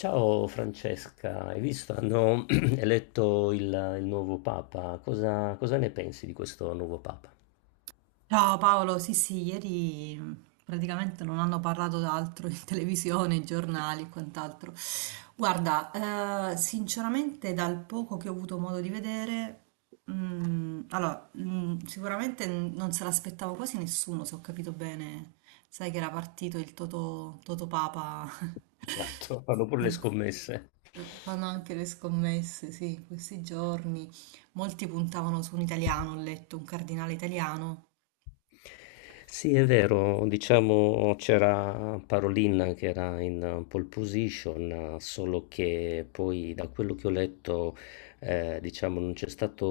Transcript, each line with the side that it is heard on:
left: Ciao Francesca, hai visto? Hanno eletto il nuovo Papa. Cosa ne pensi di questo nuovo Papa?
right: Ciao Paolo, sì sì, ieri praticamente non hanno parlato d'altro in televisione, i giornali e quant'altro. Guarda, sinceramente dal poco che ho avuto modo di vedere, sicuramente non se l'aspettava quasi nessuno, se ho capito bene. Sai che era partito il Toto Papa,
left: Esatto, fanno pure le
right: in-
left: scommesse.
right: fanno anche le scommesse, sì, in questi giorni. Molti puntavano su un italiano, ho letto, un cardinale italiano.
left: Sì, è vero, diciamo c'era Parolin che era in pole position, solo che poi da quello che ho letto, diciamo, non c'è stato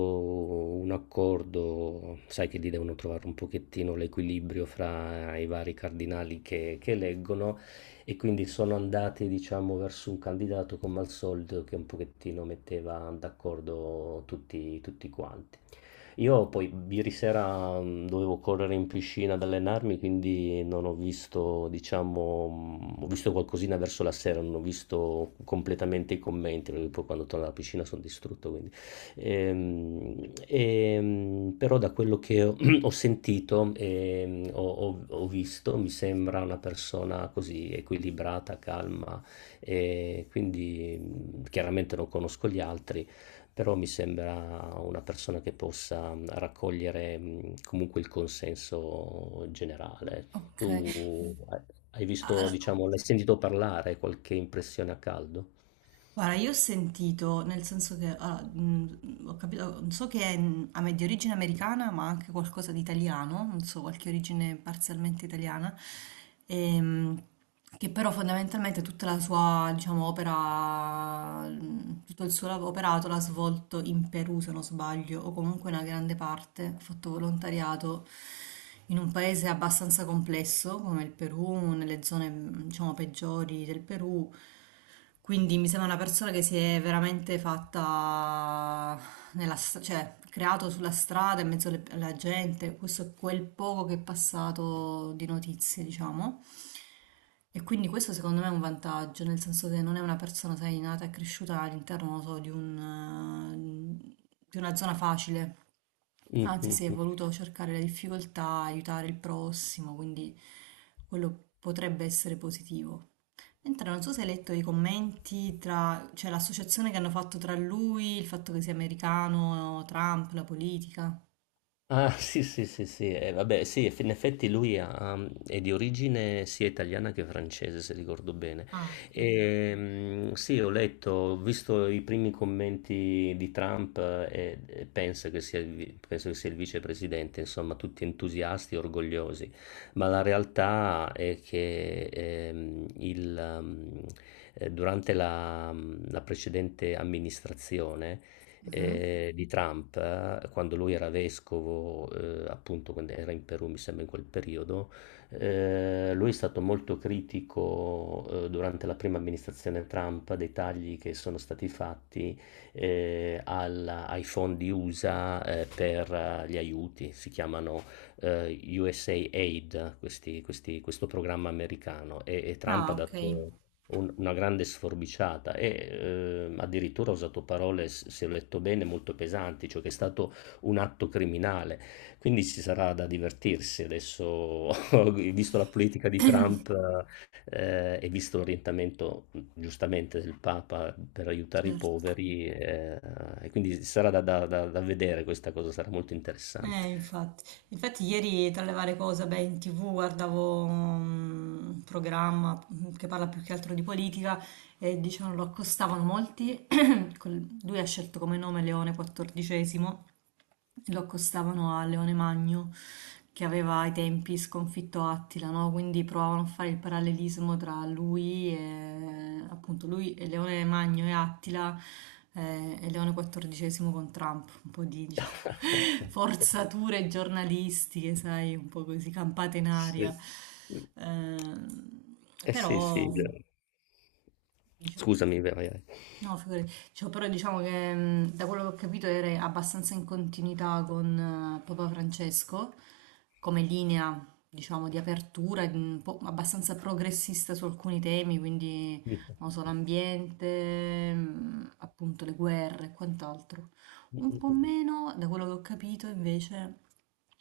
left: un accordo, sai che lì devono trovare un pochettino l'equilibrio fra i vari cardinali che eleggono e quindi sono andati, diciamo, verso un candidato come al solito che un pochettino metteva d'accordo tutti quanti. Io poi ieri sera dovevo correre in piscina ad allenarmi, quindi non ho visto, diciamo, ho visto qualcosina verso la sera, non ho visto completamente i commenti, perché poi quando torno alla piscina sono distrutto, quindi. Però da quello che ho, ho sentito e ho visto, mi sembra una persona così equilibrata, calma, e quindi chiaramente non conosco gli altri però mi sembra una persona che possa raccogliere comunque il consenso generale.
right: Ok.
left: Tu hai visto,
right: Allora,
left: diciamo, l'hai sentito parlare, qualche impressione a caldo?
right: guarda, io ho sentito, nel senso che allora, ho capito, so che è di origine americana, ma anche qualcosa di italiano, non so, qualche origine parzialmente italiana, ehm, che però fondamentalmente tutta la sua, diciamo, opera, tutto il suo operato l'ha svolto in Perù, se non sbaglio, o comunque una grande parte, ha fatto volontariato in un paese abbastanza complesso come il Perù, nelle zone, diciamo, peggiori del Perù. Quindi mi sembra una persona che si è veramente fatta cioè creato sulla strada in mezzo alla gente. Questo è quel poco che è passato di notizie, diciamo. E quindi questo secondo me è un vantaggio, nel senso che non è una persona, sai, nata e cresciuta all'interno, non so, di di una zona facile. Anzi, si è
left: Mhm.
right: voluto cercare le difficoltà, aiutare il prossimo, quindi quello potrebbe essere positivo. Entra, non so se hai letto i commenti tra, cioè l'associazione che hanno fatto tra lui, il fatto che sia americano, Trump, la politica.
left: Ah, sì, sì, sì, sì, vabbè, sì, in effetti lui è di origine sia italiana che francese, se ricordo bene.
right: Ah, ok.
left: E, sì, ho letto, ho visto i primi commenti di Trump e penso che sia penso che sia il vicepresidente, insomma, tutti entusiasti e orgogliosi, ma la realtà è che durante la precedente amministrazione
right: Mhm.
left: di Trump, quando lui era vescovo, appunto quando era in Perù, mi sembra in quel periodo, lui è stato molto critico durante la prima amministrazione Trump dei tagli che sono stati fatti ai fondi USA per gli aiuti, si chiamano USA Aid, questo programma americano, e Trump ha
right: Ah, ok,
left: dato una grande sforbiciata addirittura ha usato parole, se ho letto bene, molto pesanti, cioè che è stato un atto criminale. Quindi ci sarà da divertirsi adesso, visto la politica di Trump e visto l'orientamento giustamente del Papa per aiutare i
right: certo.
left: poveri, e quindi sarà da vedere questa cosa, sarà molto interessante.
right: Infatti. Infatti ieri tra le varie cose, beh, in TV guardavo un programma che parla più che altro di politica e dicevano lo accostavano molti. Lui ha scelto come nome Leone XIV, lo accostavano a Leone Magno che aveva ai tempi sconfitto Attila, no? Quindi provavano a fare il parallelismo tra lui e appunto lui e Leone Magno e Attila e Leone XIV con Trump, un po' di diciamo, forzature giornalistiche, sai, un po' così campate in aria.
left: Sì.
right: Eh,
left: Eh sì, sì.
right: però diciamo.
left: Scusami, vai.
right: No, figurati. Cioè, però diciamo che da quello che ho capito era abbastanza in continuità con Papa Francesco, come linea, diciamo, di apertura, di un po' abbastanza progressista su alcuni temi, quindi, non so,
left: Vai.
right: l'ambiente, appunto le guerre e quant'altro.
left: Mh,
right: Un
left: mh,
right: po'
left: mh, mh.
right: meno, da quello che ho capito, invece,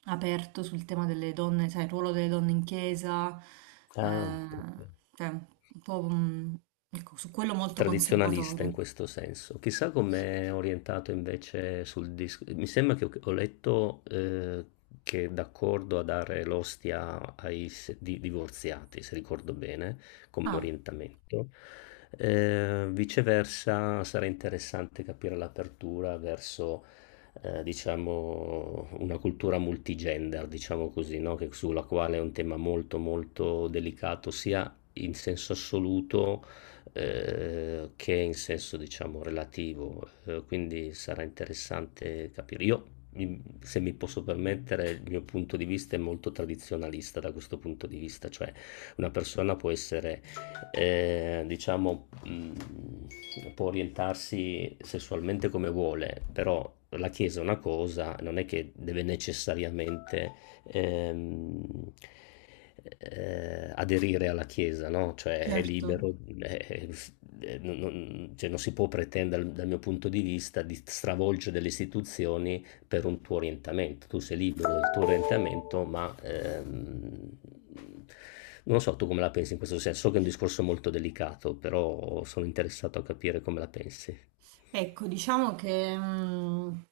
right: aperto sul tema delle donne, sai, il ruolo delle donne in chiesa,
left: Ah,
right: eh,
left: okay.
right: cioè, un po', mhmm, ecco, su quello molto
left: Tradizionalista in
right: conservatore.
left: questo senso. Chissà com'è orientato invece sul disco. Mi sembra che ho letto che è d'accordo a dare l'ostia ai divorziati, se ricordo bene, come
right: Ah,
left: orientamento. Viceversa, sarà interessante capire l'apertura verso. Diciamo una cultura multigender, diciamo così, no? Che, sulla quale è un tema molto molto delicato sia in senso assoluto, che in senso diciamo relativo, quindi sarà interessante capire. Io, se mi posso permettere, il mio punto di vista è molto tradizionalista da questo punto di vista, cioè una persona può essere, diciamo, può orientarsi sessualmente come vuole, però la Chiesa è una cosa, non è che deve necessariamente ehm, aderire alla Chiesa, no? Cioè è
right: certo.
left: libero, eh, f- cioè, non si può pretendere dal mio punto di vista di stravolgere delle istituzioni per un tuo orientamento. Tu sei libero del tuo orientamento, ma non so tu come la pensi in questo senso. So che è un discorso molto delicato, però sono interessato a capire come la pensi.
right: Ecco, diciamo che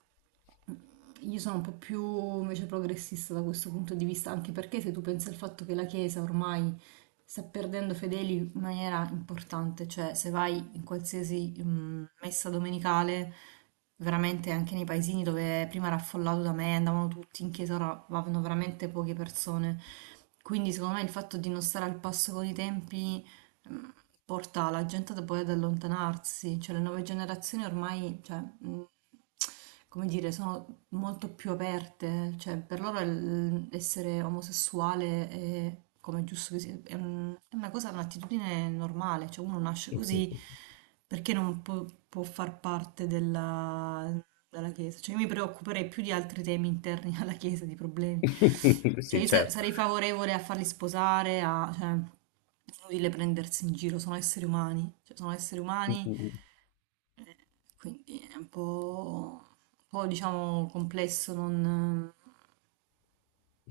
right: io sono un po' più invece progressista da questo punto di vista, anche perché se tu pensi al fatto che la Chiesa ormai sta perdendo fedeli in maniera importante, cioè se vai in qualsiasi messa domenicale, veramente anche nei paesini dove prima era affollato da me, andavano tutti in chiesa, ora vanno veramente poche persone. Quindi secondo me il fatto di non stare al passo con i tempi mhmm, porta la gente da poi ad allontanarsi, cioè le nuove generazioni ormai, cioè, mhmm, come dire, sono molto più aperte, cioè per loro essere omosessuale è come è giusto che sia, è è una cosa, un'attitudine normale, cioè uno nasce così perché non può, può far parte della, della Chiesa, cioè io mi preoccuperei più di altri temi interni alla Chiesa, di problemi, cioè
left: Sì,
right: io
left: certo.
right: sarei favorevole a farli sposare, a, cioè, inutile prendersi in giro, sono esseri umani, cioè sono esseri umani quindi è un po', diciamo complesso non,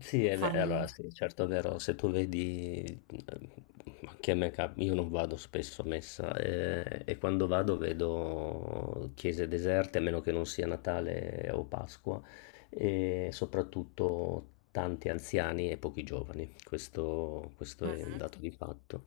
left: Sì,
right: non
left: allora
right: farli.
left: sì, certo è vero, se tu vedi, anche a me io non vado spesso a messa e quando vado vedo chiese deserte, a meno che non sia Natale o Pasqua, e soprattutto tanti anziani e pochi giovani, questo
right: Mm,
left: è un dato di fatto.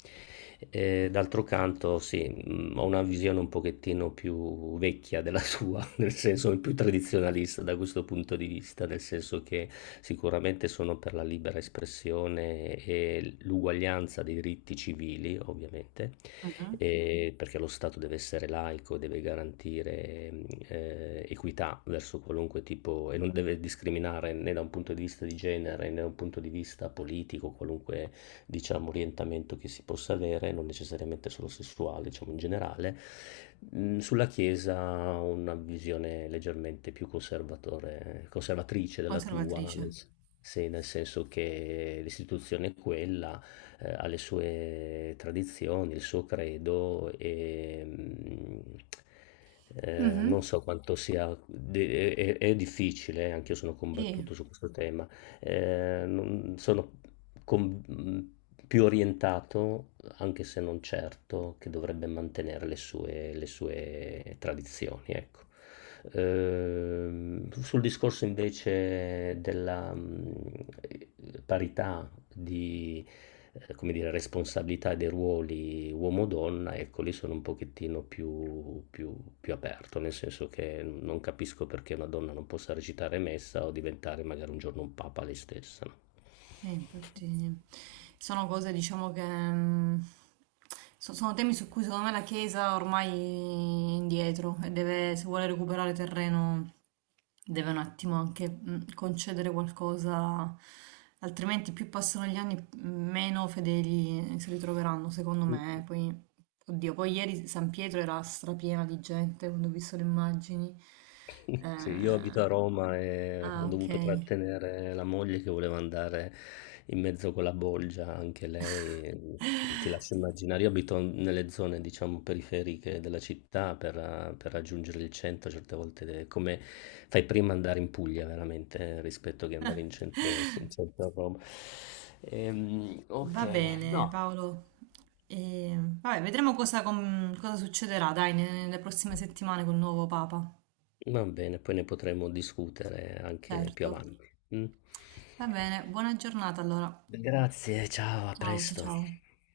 left: D'altro canto, sì, ho una visione un pochettino più vecchia della sua, nel senso più tradizionalista da questo punto di vista, nel senso che sicuramente sono per la libera espressione e l'uguaglianza dei diritti civili, ovviamente,
right: mhm.
left: e perché lo Stato deve essere laico, deve garantire equità verso qualunque tipo e non deve discriminare né da un punto di vista di genere né da un punto di vista politico, qualunque diciamo, orientamento che si possa avere, non necessariamente solo sessuale, diciamo in generale. Sulla Chiesa una visione leggermente più conservatrice della tua,
right: Conservatrice.
left: sì, nel senso che l'istituzione è quella, ha le sue tradizioni, il suo credo e... non
right: Mhm.
left: so quanto sia, è difficile, anche io sono
right: Sì.
left: combattuto su questo tema, sono con- mh, più orientato, anche se non certo, che dovrebbe mantenere le sue tradizioni, ecco. Sul discorso invece della parità di, come dire, responsabilità dei ruoli uomo-donna, ecco, lì sono un pochettino più aperto, nel senso che non capisco perché una donna non possa recitare messa o diventare magari un giorno un papa lei stessa, no?
right: Sì, infatti sono cose, diciamo che mm, sono temi su cui secondo me la Chiesa ormai è indietro e deve, se vuole recuperare terreno, deve un attimo anche concedere qualcosa, altrimenti più passano gli anni, meno fedeli si ritroveranno, secondo me. Poi, oddio, poi ieri San Pietro era strapiena di gente quando ho visto le immagini.
left: Sì, io abito a
right: Eh,
left: Roma e ho
right: ah,
left: dovuto
right: ok.
left: trattenere la moglie che voleva andare in mezzo con la bolgia, anche lei. Ti lascio immaginare, io abito nelle zone, diciamo, periferiche della città per raggiungere il centro, certe volte è come fai prima ad andare in Puglia veramente rispetto che andare in centro a Roma. Ok,
right: Va bene,
left: no.
right: Paolo. E, vabbè, vedremo cosa, cosa succederà, dai, nelle prossime settimane col nuovo Papa.
left: Va bene, poi ne potremo discutere anche più
right: Certo.
left: avanti. Mm?
right: Va bene, buona giornata allora.
left: Grazie, ciao, a
right: Ciao, ciao,
left: presto.
right: ciao.